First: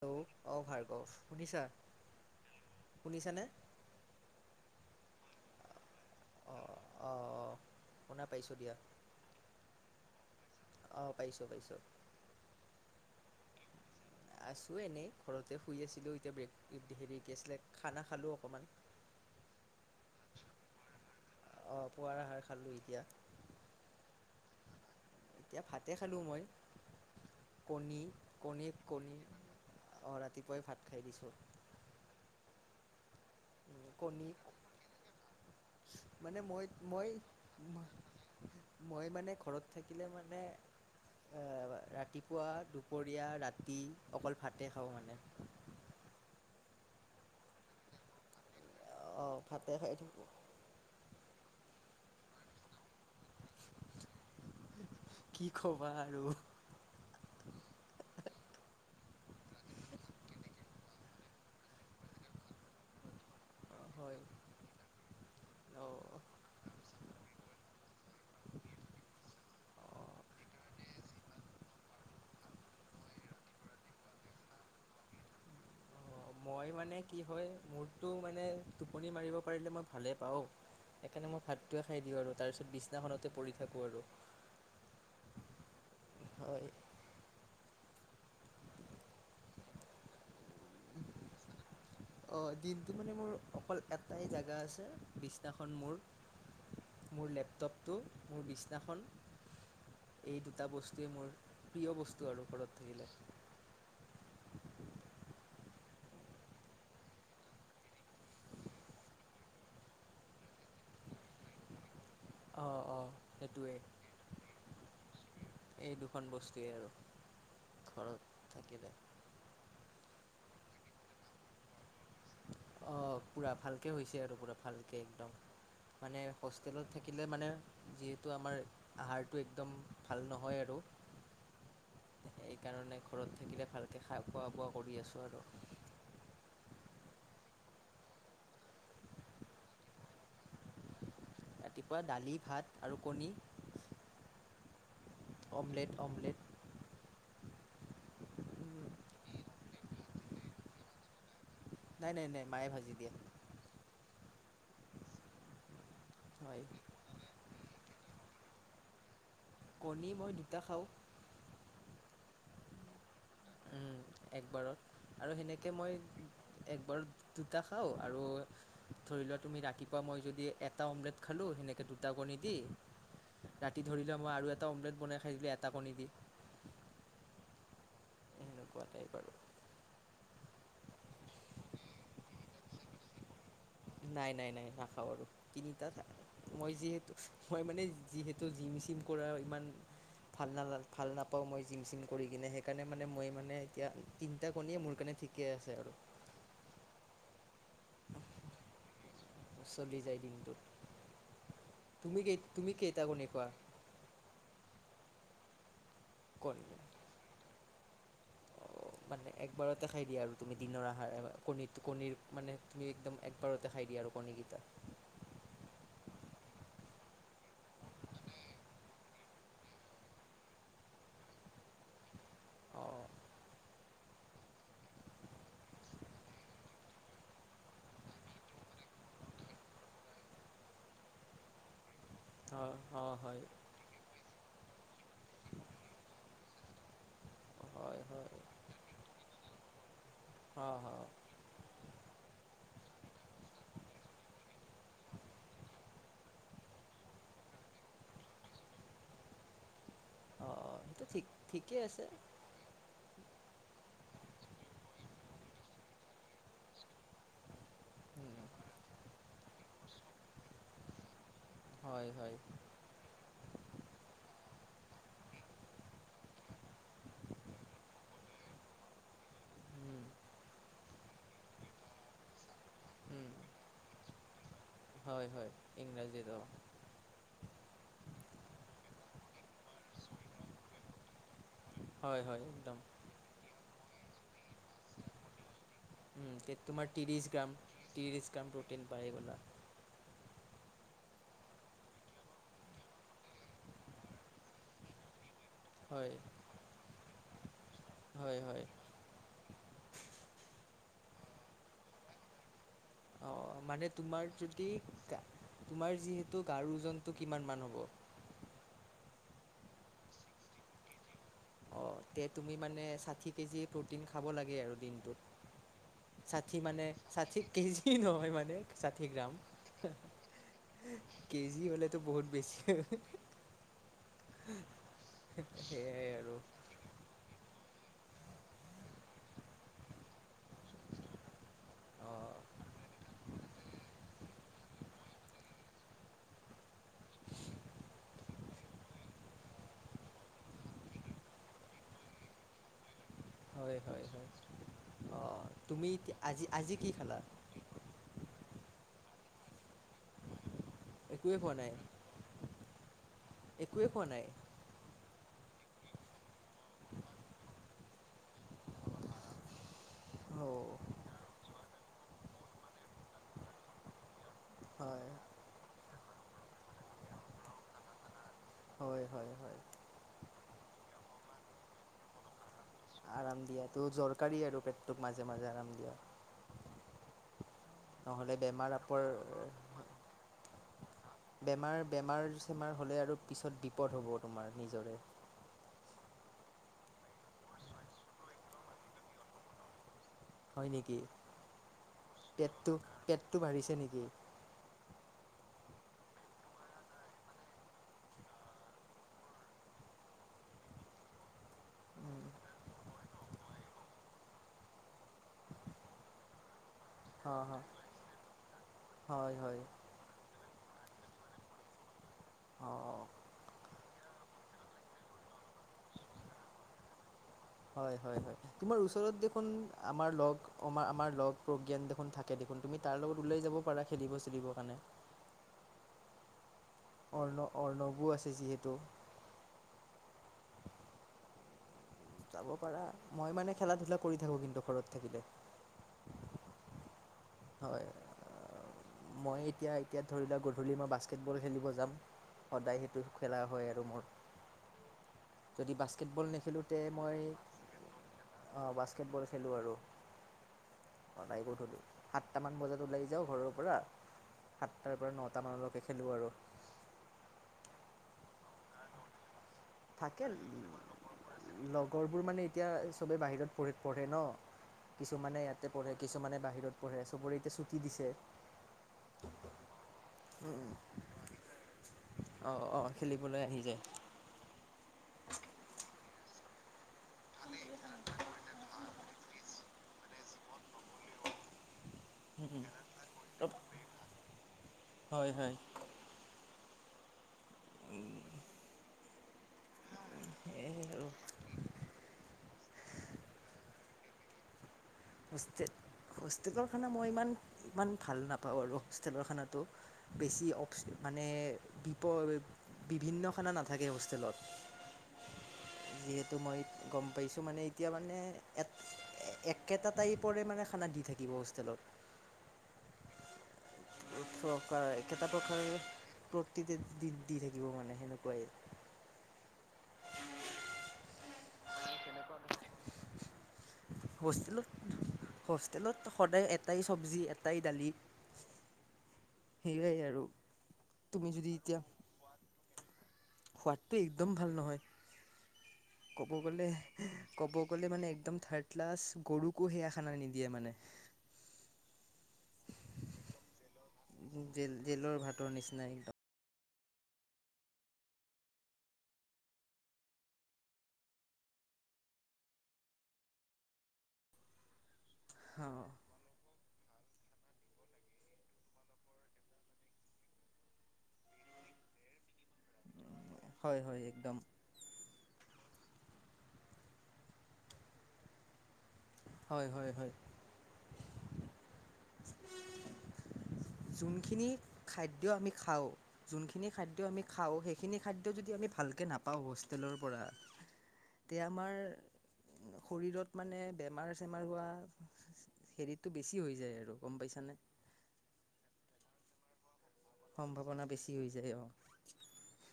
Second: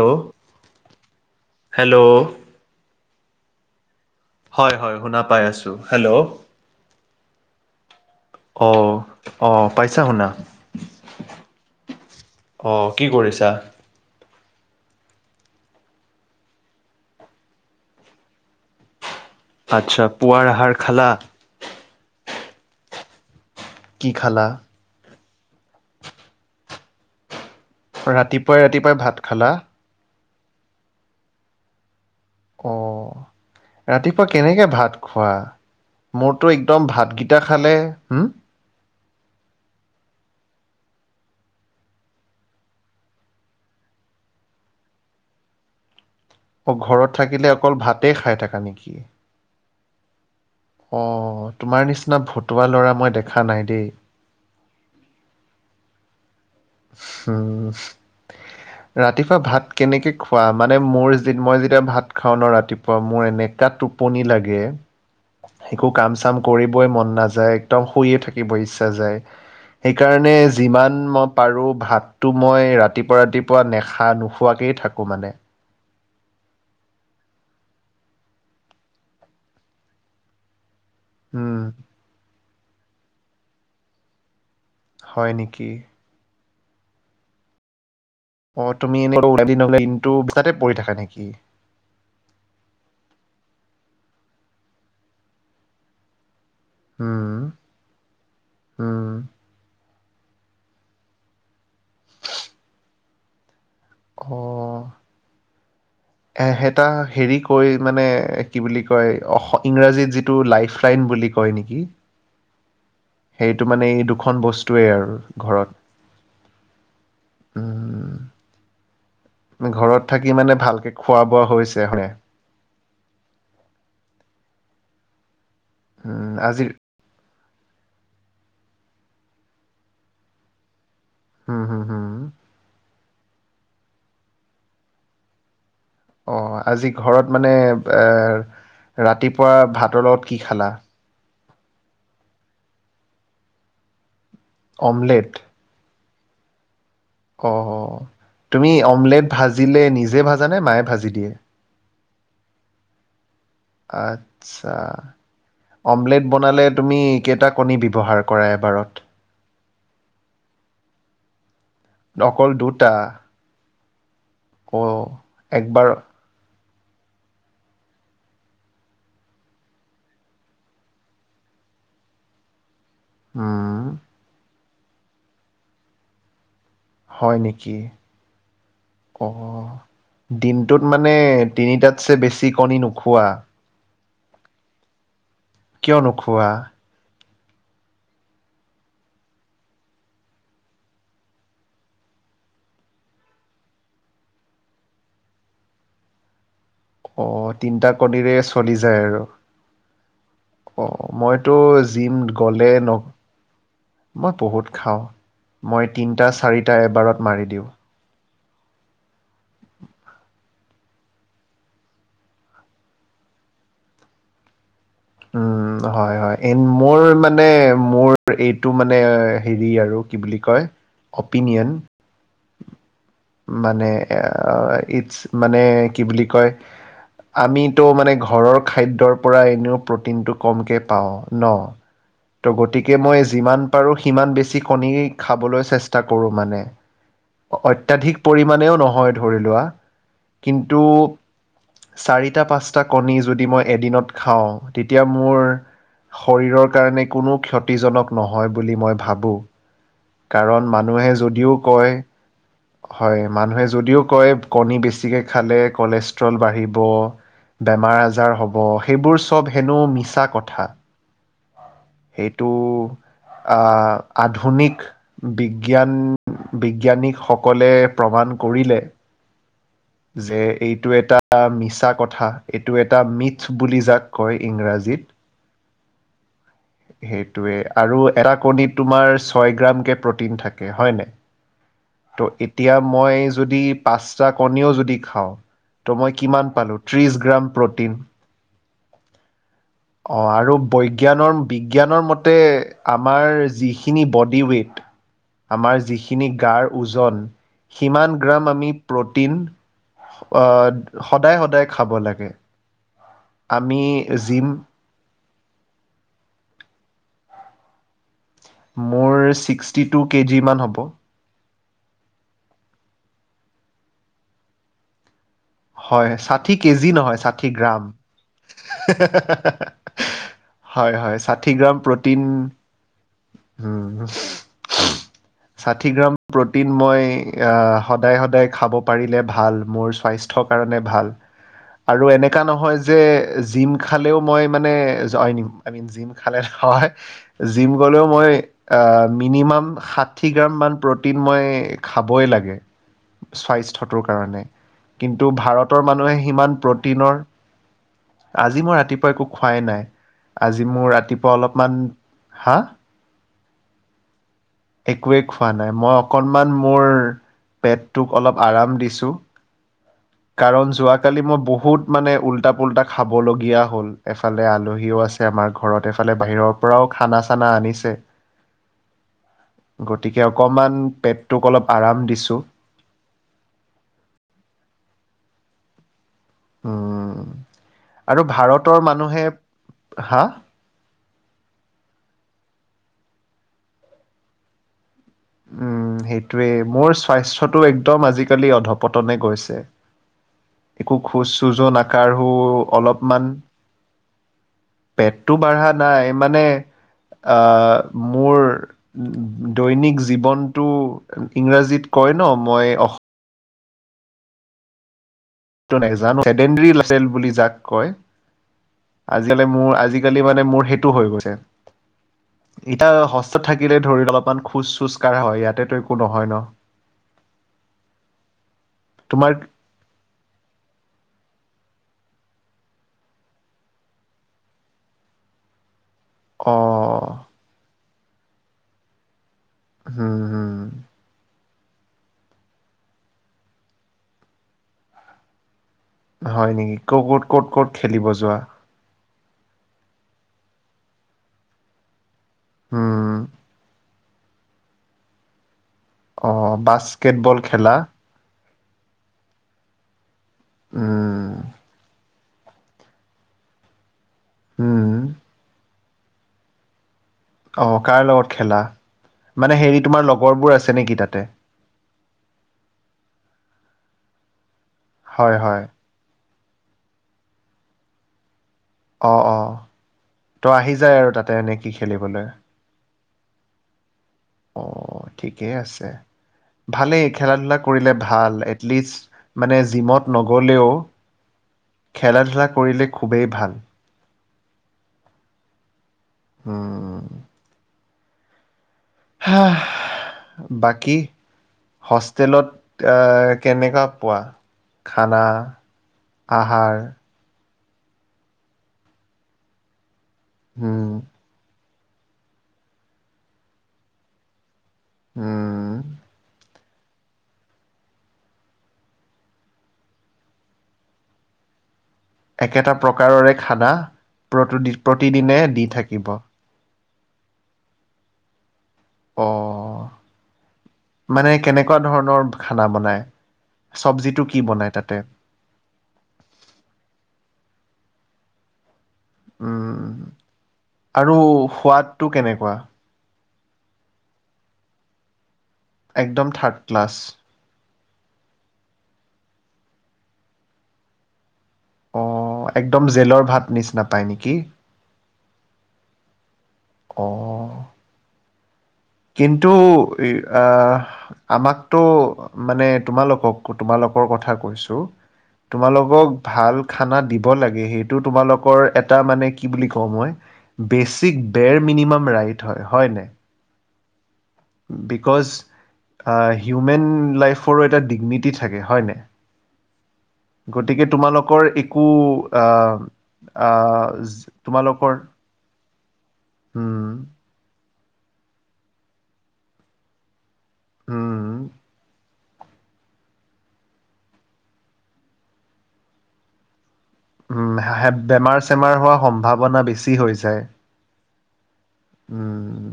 Hello, অ ভাৰ্গৱ, শুনিছা? Hello শুনিছা নে? হয়-হয়, শুনা পাই আছো। হেল্ল', অঁ অঁ শুনা পাইছোঁ দিয়া অ-অ পাইছা শুনা? অঁ পাইছোঁ পাইছোঁ অ কি কৰিছা? দা আছো এনেই। ঘৰতে শুই আছিলো এতিয়া, ব্ৰেক হেৰি কি আছিলে খানা খালো অকমান। আচ্ছা পুৱাৰ আহাৰ খালা? অ পুৱাৰ আহাৰ খালো এতিয়া। কি খালা? এতিয়া ভাতে খালো মই। ৰাতিপুৱাই ৰাতিপুৱাই ভাত কণী-কণী-কণী। খালা অ ৰাতি পুৱাই ভাত খাই দিছোঁ। অ। উম, ৰাতিপুৱা কণী কেনেকে ভাত খোৱা? মানে মোৰতো মই একদম মই ভাতগিটা খালে, হম! মই মানে ঘৰত থাকিলে মানে, এ ৰাতিপুৱা, দুপৰীয়া, ৰাতি অকল ভাতে খাওঁ মানে। ঘৰত থাকিলে অকল ভাতেই খাই থাকা নেকি? অঁ ভাতে খাই থাকোঁ। অ, তোমাৰ নিচিনা ভতুৱা ল'ৰা মই দেখা নাই দেই। কি কবা আৰু। উম, ৰাতিপুৱা ভাত কেনেকে খোৱা? মানে মোৰ মই যেতিয়া ভাত খাও ন ৰাতিপুৱা মোৰ এনে কা অ' হয় টোপনি লাগে। একো অ' কাম চাম কৰিবই মন নাযায়। একদম শুইয়ে থাকিব ইচ্ছা যায়। অ' সেইকাৰণে যিমান মই পাৰো ভাতটো মই ৰাতিপুৱা ৰাতিপুৱা নেখা নোখোৱা কে থাকো মানে। অ' মই মানে কি হয় মোৰটো মানে টোপনি মাৰিব পাৰিলে মই ভালে পাওঁ। সেইকাৰণে মই উম ভাতটোৱে খাই দিওঁ আৰু। তাৰ পিছত বিছনাখনতে পৰি থাকো আৰু। হয় নিকি? হয়। অ তুমি এনেক ওলাই দিনটো তাতে পৰি থাকা নেকি? অ' দিনটো মানে মোৰ অকল এটাই জেগা আছে বিছনাখন মোৰ। মোৰ উম লেপটপটো, মোৰ বিছনাখন। উম এই দুটা বস্তুৱেই মোৰ প্ৰিয় বস্তু আৰু ঘৰত থাকিলে। অ এহেটা হেৰি কৈ মানে কি বুলি কয়? অস, ইংৰাজীত যিটো লাইফ লাইন বুলি কয় নেকি? অ। অ' সেইটো সেইটোৱে মানে এই দুখন বস্তুৱেই আৰু ঘৰত। এই দুখন বস্তুৱেই আৰু উম, ঘৰত থাকিলে। উম, ঘৰত থাকি মানে ভালকে খোৱা বোৱা হৈছে হে? অ পুৰা, ভালকে হৈছে আৰু, পুৰা ভালকে, একদম। মানে, উম আজি হোষ্টেলত থাকিলে মানে যিহেতু আমাৰ আহাৰটো একদম ভাল নহয় আৰু। হম হম হম সেইকাৰণে। ঘৰত থাকিলে ভালকৈ খা খোৱা বোৱা কৰি আছোঁ আৰু। অ আজি ঘৰত মানে এ ৰাতিপুৱা ভাতৰ লগত কি খালা। ৰাতিপুৱা দালি ভাত আৰু কণী। অমলেট। অমলেট অমলেট অ অ তুমি অমলেট ভাজিলে নিজে ভাজা নে মায়ে ভাজি দিয়ে। নাই নাই নাই মায়ে ভাজি দিয়ে। আচ্ছা অমলেট হয় বনালে তুমি কেইটা কণী দিব। ব্যৱহাৰ কৰা এবাৰত। কণী মই দুটা খাওঁ। অকল দুটা। অ একবাৰত আৰু সেনেকে একবাৰ মই। একবাৰ দুটা খাওঁ আৰু ধৰি লোৱা তুমি ৰাতিপুৱা মই যদি এটা অমলেট খালোঁ সেনেকৈ দুটা কণী দি। ৰাতি উম ধৰিলে মই আৰু এটা। এটা অমলেট বনাই খাই দিলে এটা কণী দি। হয় নেকি। এনেকুৱাটাই অ'। বাৰু। দিনটোত মানে তিনিটাতছে বেছি কণী নোখোৱা। নাই নাই নাই নাখাও বাৰো। তিনি তাত কিয় নোখোৱা? মই যিহেতু। মই মানে যিহেতু জিম চিম কৰা ইমান ভাল ন ভাল নাপাওঁ মই জিম চিম কৰি কিনে সেইকাৰণে মানে মই মানে এতিয়া তিনিটা কণীয়ে মোৰ কাৰণে ঠিকে আছে আৰু। অ ত তিনিটা কণিৰে চলি যায় আৰু। চলি যায় দিনটোত অ মইতো জিম তুমি কেই গলে তুমি ন কেইটা কণী খোৱা মই বহুত। খাওঁ মই। তিনিটা চাৰিটা এবাৰত মাৰি দিওঁ। অ মানে একবাৰতে খাই দিয়া আৰু তুমি দিনৰ আহাৰ কণী কণীৰ মানে তুমি একদম একবাৰতে খাই দিয়া আৰু কণী কেইটা। উ হয় হয় এ মোৰ মানে মোৰ এইটো মানে হেৰি আৰু কি বুলি কয় অপিনিয়ন। অহঁ। মানে ইট মানে কি বুলি কয় আমিতো মানে ঘৰৰ খাদ্যৰ পৰা এনেও প্ৰিতিনটো কমকে পাওঁ ন। ত' অঁ গতিকে অঁ মই হয় যিমান পাৰো সিমান বেছি। বেছি কণী খাবলৈ চেষ্টা কৰো মানে। হয় অত্যাধিক হয় পৰিমাণেও নহয় ধৰি লোৱা। অঁ কিন্তু অঁ অঁ চাৰিটা পাঁচটা কণী যদি মই এদিনত খাওঁ তেতিয়া মোৰ শৰীৰৰ কাৰণে কোনো ক্ষতিজনক নহয় বুলি মই ভাবোঁ। কাৰণ অঁ সেইটো মানুহে ঠিক যদিও ঠিকেই কয় আছে হয় মানুহে যদিও কয় কণী বেছকে খালে কলেষ্ট্ৰল বাঢ়িব বেমাৰ-আজাৰ হ'ব সেইবোৰ চব হেনো মিছা কথা। হয় হয় সেইটো আহ আধুনিক বিজ্ঞান বিজ্ঞানীসকলে প্ৰমাণ কৰিলে। উম, যে এইটো এটা মিছা কথা এইটো এটা উম, মিথ বুলি যাক কয়। ইংৰাজীত। হয়, হয়, ইংৰাজীত অ সেইটোৱে আৰু এটা কণীত তোমাৰ ছয় গ্ৰামকে প্ৰটিন থাকে হয় নে? হয়, হয়, ত' একদম। এতিয়া মই যদি- পাঁচটা কণীও যদি খাওঁ। ত' মই উম, তে কিমান পালোঁ তোমাৰ ত্ৰিশ ত্ৰিছ গ্ৰাম প্ৰ'টিন। ত্ৰিছ গ্ৰাম প্ৰটিন পাই গলা। অ আৰু বৈজ্ঞানৰ বিজ্ঞানৰ মতে আমাৰ যিখিনি বডি ৱোইট। আমাৰ হয়, যিখিনি গাৰ ওজন সিমান হয়, গ্ৰাম হয়। আমি প্ৰ'টিন- আহ সদায় সদায় খাব লাগে অ আমি মানে তোমাৰ জিম যদি গা তোমাৰ যিহেতু গাৰ ওজনটো কিমান মান হ'ব? মোৰ ছিক্সটি টু কেজিমান হ'ব। তে তুমি মানে ষাঠি কেজি প্ৰটিন খাব লাগে আৰু হয় দিনটোত। ষাঠি মানে, কেজি নহয় ষাঠি গ্ৰাম। কেজি নহয় মানে ষাঠি গ্ৰাম হয় হয় কেজি হলেতো বহুত বেছি। উম। ষাঠি সেয়াই গ্ৰাম আৰু প্ৰটিন মই আহ। সদায় সদায় খাব পাৰিলে ভাল মোৰ স্বাস্থ্য কাৰণে ভাল আৰু এনেকা অ'। নহয়। যে জিম খালেও মই মানে জইউনিম আই মিন জিম খালে নহয় জিম গলেও মই এ মিনিমাম ষাঠি গ্ৰাম মান প্ৰটিন মই খাবই লাগে হয়, হয়, স্বাস্থ্যটোৰ হয়, কাৰণে কিন। তো অ', ভাৰতৰ তুমি মানুহে এতিয়া আজি সিমান আজি কি প্ৰটিনৰ। খালা? আজি মই ৰাতিপুৱা একো খোৱাই নাই। আজি আজি মোৰ ৰাতিপুৱা অলপমান হা? একোৱেই খোৱানাই? একোৱেই খোৱা নাই। মই অকনমান মোৰ পেটটোক অলপ আৰাম দিছোঁ। কাৰণ অ', যোৱাকালি মই বহু- বহুত মানে উল্টা পুল্টা খাবলগীয়া হ'ল এফালে আলহীও হয়, আছে আমাৰ ঘৰত এফালে বাহিৰৰ পৰাও খানা চানা আনি। ছে। হয়, হয়, হয়, গতিকে অকণমান পেটটোক অলপ আৰাম দিছোঁ। আৰাম দিয়াটো দৰকাৰী আৰু পেটোক মাজে মাজে আৰাম দিয়া। হুম। নহ'লে বেমাৰ পৰ। হা বেমাৰ, বেমাৰ -চেমাৰ হ'লে আৰু- পিছত বিপদ হ'ব তোমাৰ নিজৰে। উম' সেইটোৱেই। মোৰ স্বাস্থ্যটো একদম আজিকালি অধপতনে গৈছে। হয় একো নেকি? খোজ- চোজো নাকাৰহো পেটটো অলপমান পেটটো বাঢ়িছে নেকি? পেট- টো বাঢ়া নাই। মানে মোৰ দৈনিক জীৱনটো ইংৰাজীত কয় অ', ন' মই নাজানো [unintelligible] [unintelligible] হ বুলি জাক হয়, কয়। হয়, আজি-কালি হয়। মুৰ, আজি-কালি মানে মোৰ হৈ গৈছে। অ', এটিয়া হস্ত থাকিলে ধৰি লওঁক, অলপমান খোজ- চোজ কাঢ়া হয়। ইয়াতে তো একো নহয় ন'? হয়-হয়- হয়। তোমাৰ ওচৰত তোমাৰ দেখোন আমাৰ লগ আমাৰ-আমাৰ লগ প্ৰজ্ঞান দেখোন, থাকে দেখোন। তুমি তাৰ লগত ওলাই যাব পাৰা। খেলিব, চেলিবৰ কাৰণে। অ অৰ্ণৱ আছে যিহেতু। উম-হম। যাব পাৰা। মই মানে খেলা- ধূলা কৰি থাকো, কিন্তু ঘৰত থাকিলে। হয় নেকি? ক'ত ক'ত, ক'ত হয় খেলিব যোৱা? মই এতিয়া, এতিয়া ধৰি লোৱা, গধূলি মই বাস্কেটবল খেলিব যাম। সদায় সেইটো উম খেলা হয় আৰু মোৰ। যদি বাস্কেটবল অ নেখেলোঁতে মই বাস্কেটবল খেলা অঁ বাস্কেটবল খেলো আৰু। অহ উম নাই [unintelligible] সাতটামান বজাত ওলাই যাওঁ' ঘৰৰ পৰা। উম সাতটাৰ পৰা নটা মানলৈকে- খেলো আৰু। অঁ কাৰ লগত খেলা? মানে হেৰি তোমাৰ থাকে। লগৰবোৰ আছে নেকি তাতে? লগৰবোৰ মানে এতিয়া চবেই বাহিৰত- পঢ়ে, পঢ়ে ন? হয় কিছুমানে হয় ইয়াতে পঢ়ে, কিছুমানে বাহিৰত পঢ়ে, চবৰে এতিয়া ছুটি দিছে। অঁ-অঁ। তই আহি যাওঁ আৰু তাতে নে' কি খেলিবলৈ? অঁ অঁ খেলিবলৈ আহি যায় অঁহ। ঠিকেই আছে। ভালেই খেলা- ধূলা কৰিলে ভাল। এলিষ্ট মানে- জিমত নগ'লেও খেলা ধূলা কৰিলে খুবেই ভাল। হয়-হয়। উম। হা বাকী, আৰু হোষ্টেলত তা কেনেকা পোৱা? খানা হো হোষ্টেল আহাৰ খানা মই ইমান ইমান ভাল নাপাওঁ আৰু হোষ্টেলৰ খানাটো বেছি অচ উম, মানে বিপদ বিভিন্ন খানা নাথাকে হোষ্টেলত উম। সেইটো মই গম পাইছোঁ মানে এতিয়া মানে এক কেইটা তাই পৰে মানে খানা দি থাকিব হোষ্টেলত। একেটা প্ৰকাৰৰে খানা প্ৰতি প্ৰকাৰ একেটা প্ৰতিদিনে দি প্ৰকাৰৰ থাকিব প্ৰকৃতি দি দি থাকিব মানে সেনেকুৱাই অ। মানে কেনেকুৱা ধৰণৰ খানা বনাই? চব্জিটো কি হোষ্টেলত, বনাই তাতে হোষ্টেলত সদায় এটাই চবজি এটাই ই দালি উম, সেয়াই আৰু আৰু তুমি যদি এতিয়া সোৱাদটো কেনেকুৱা? সোৱাদটো একদম ভাল নহয়। একদম ক'ব থাৰ্ড গ'লে ক্লাছ ক'ব বলে মানে একদম থাৰ্ড ক্লাছ, গৰুকো সেয়া খানা নিদিয়ে মানে অ একদম জেলৰ ভাত নিচিনা। পায় নেকি? জেল জেলৰ ভাতৰ নিচিনা একদম। অ। কিন্তু আহ, আমাকতো মানে তোমালোকক, তোমালোকৰ কথা কৈছো অঁ তোমালোকক ভাল খানা দিব লাগে সেইটো তোমালোকৰ এটা মানে কি বুলি কওঁ মই, বেচিক বেৰ মিনিমাম ৰাইট হয়, হয় নে? হয় হয় একদম। বিকজ, হিউমেন লাইফৰো এটা ডিগনিটি থাকে হয় হয় হয় হয় নাই গতিকে তোমালোকৰ একো আহ আহ, যোনখিনি তোমালোকৰ খাদ্য আমি খাওঁ যোনখিনি হুম খাদ্য আমি খাওঁ সেইখিনি খাদ্য যদি আমি ভালকে নাপাওঁ হোষ্টেলৰ পৰা তে উম আমাৰ শৰীৰত মানে বেমাৰ চেমাৰ হোৱা হেৰিটো বেছি হৈ যায় আৰু। গম পাইছানে উম, বেমাৰ চেমাৰ হোৱা সম্ভাৱ বনা বেচি। হৈ যায়। সম্ভাৱনা বেছি হৈ যায় অ। উম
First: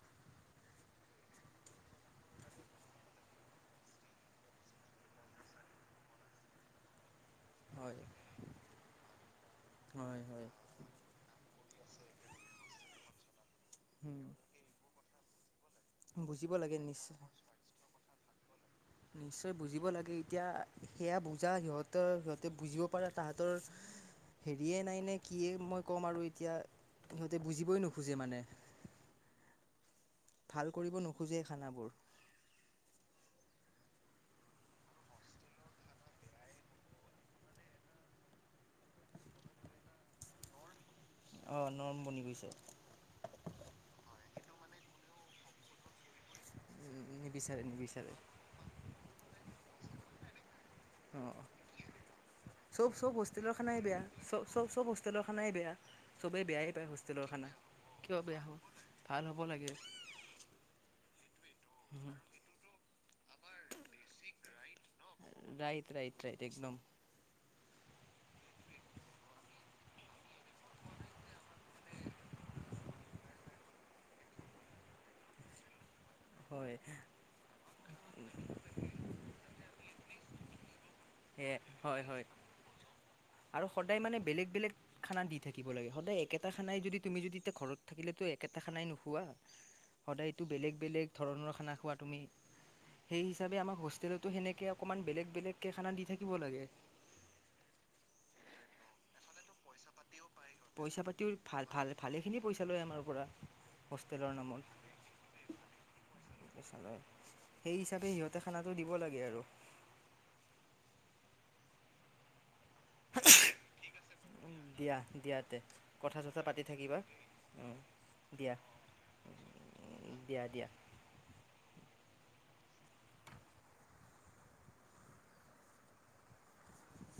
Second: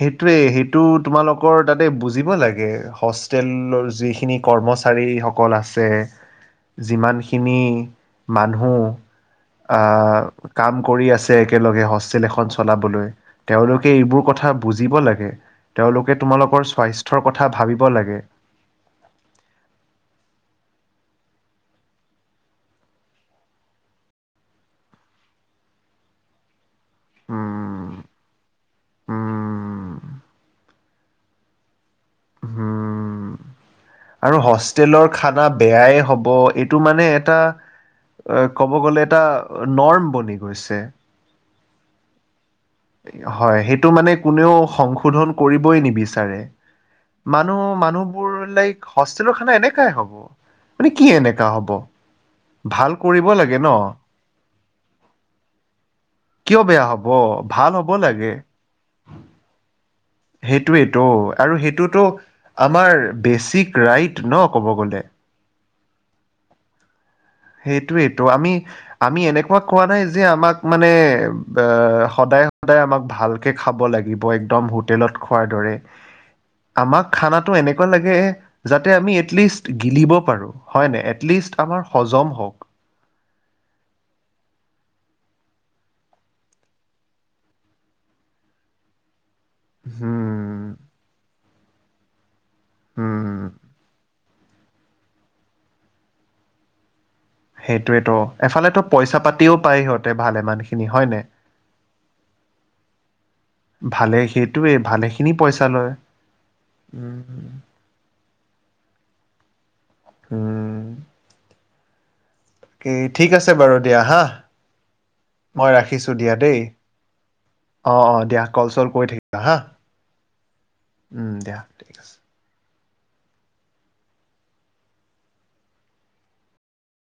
সেইটোৱে সেইটো তোমালোকৰ তাতে বুজিব লাগে হোষ্টেলৰ যিখিনি কৰ্মচাৰী সকল আছে যিমান। কিনি হয় মানুহ হয় হয় কাম কৰি আছে। একেলগে হোষ্টেল এখন চলাবলৈ। তেওঁলোকে এইবোৰ কথা বুজিব লাগে। তেওঁলোকে বুজিব তোমালোকৰ লাগে নিশ্চয় স্বাস্থ্যৰ কথা ভাবিব লাগে। নিশ্চয় বুজিব লাগে এতিয়া সেয়া বুজা সিহঁতৰ সিহঁতে বুজিব পাৰা তাহাঁতৰ হেৰিয়ে নাই নে কিয়ে মই ক'ম আৰু এতিয়া। সিহঁতে উম, বুজিবই নোখোজে মানে। উম উত ভাল কৰিব নোখোজে খানাবোৰ। উম। আৰু হোষ্টেলৰ খানা বেয়াই হ'ব এইটো মানে এটা ক'ব গ'লে এটা নৰ্ম বনি গৈছে। অ নৰ্ম বনি গৈছে। এ হয় সেইটো মানে কোনেও সংশোধন কৰিবই নিবিচাৰে। নিবিচাৰে মানুহ নিবিচাৰে মানুহবোৰ লাইক হোষ্টেলৰ খানা এনেক এই হ'ব। মানে কি অঁ এনেকা হব ভাল কৰিব লাগে ন। চ চব হোষ্টেলৰ খানাই বেয়া। চবেই কিয় বেয়াইয়ে বেয়া পায় হ'ব হোষ্টেলৰ খানা ভাল হ'ব কিয়? বেয়া হ'ল ভাল হ'ব লাগে। সেইটোৱে ত আৰু সেইটোতো আমা তাৰ বেচিক ৰাইট ন ক'ব গ'লে। ৰাইট ৰাইট ৰাইট একদম। সেইটোৱেত আমি আমি এনেকুৱা কোৱা নাই যে আমাক মানে বা সদায় সদায় আমাক ভালকে খাব লাগিব একদম হোটেলত খোৱাৰ দৰে। হয় আমাক খানাটো এনেকুৱা লাগে যাতে আমি এটলিষ্ট গিলিব প পাৰো। হয়নে, এটলিষ্ট সেয়াই আমাৰ হয় হয় হজম হওক আৰু সদায় মানে বেলেগ বেলেগ খানা দি থাকিব লাগে সদায় একেটা খানাই যদি তুমি যদি এতিয়া ঘৰত থাকিলে তো একেটা খানাই নোখোৱা। সদায়টো হুম বেলেগ বেলেগ ধৰণৰ খানা খোৱা তুমি। সেই হুম হিচাপে আমাৰ হোষ্টেলত ত সেনেকে অকনমান বেলেগ বেলেগ কে খানা দি থাকিব লাগে। সেইটোয়েতো এফালেত তো পইচা পাতিও পাই সিহঁত। পইচা পাতিও ভাল ভাল ভালে খিনি পইচা লয় আমাৰ পৰা ভালে হোষ্টেলৰ নামত সেইটোৱে ভালেখিনি পইচা লয় লয় উম সেই হিচাপে সিহঁত খানাটো দিব লাগে আৰু। উম উ উ। কি ঠিক আছে বাৰু দিয়া, হা। দিয়া দিয়াতে মই ৰাখিছোঁ কথা দিয়া চথা দেই পাতি থাকিবা অঁ, অঁ দিয়া কল চল কৰি থাকিবা হা, দিয়া দিয়া উম দিয়া ঠিক আছে।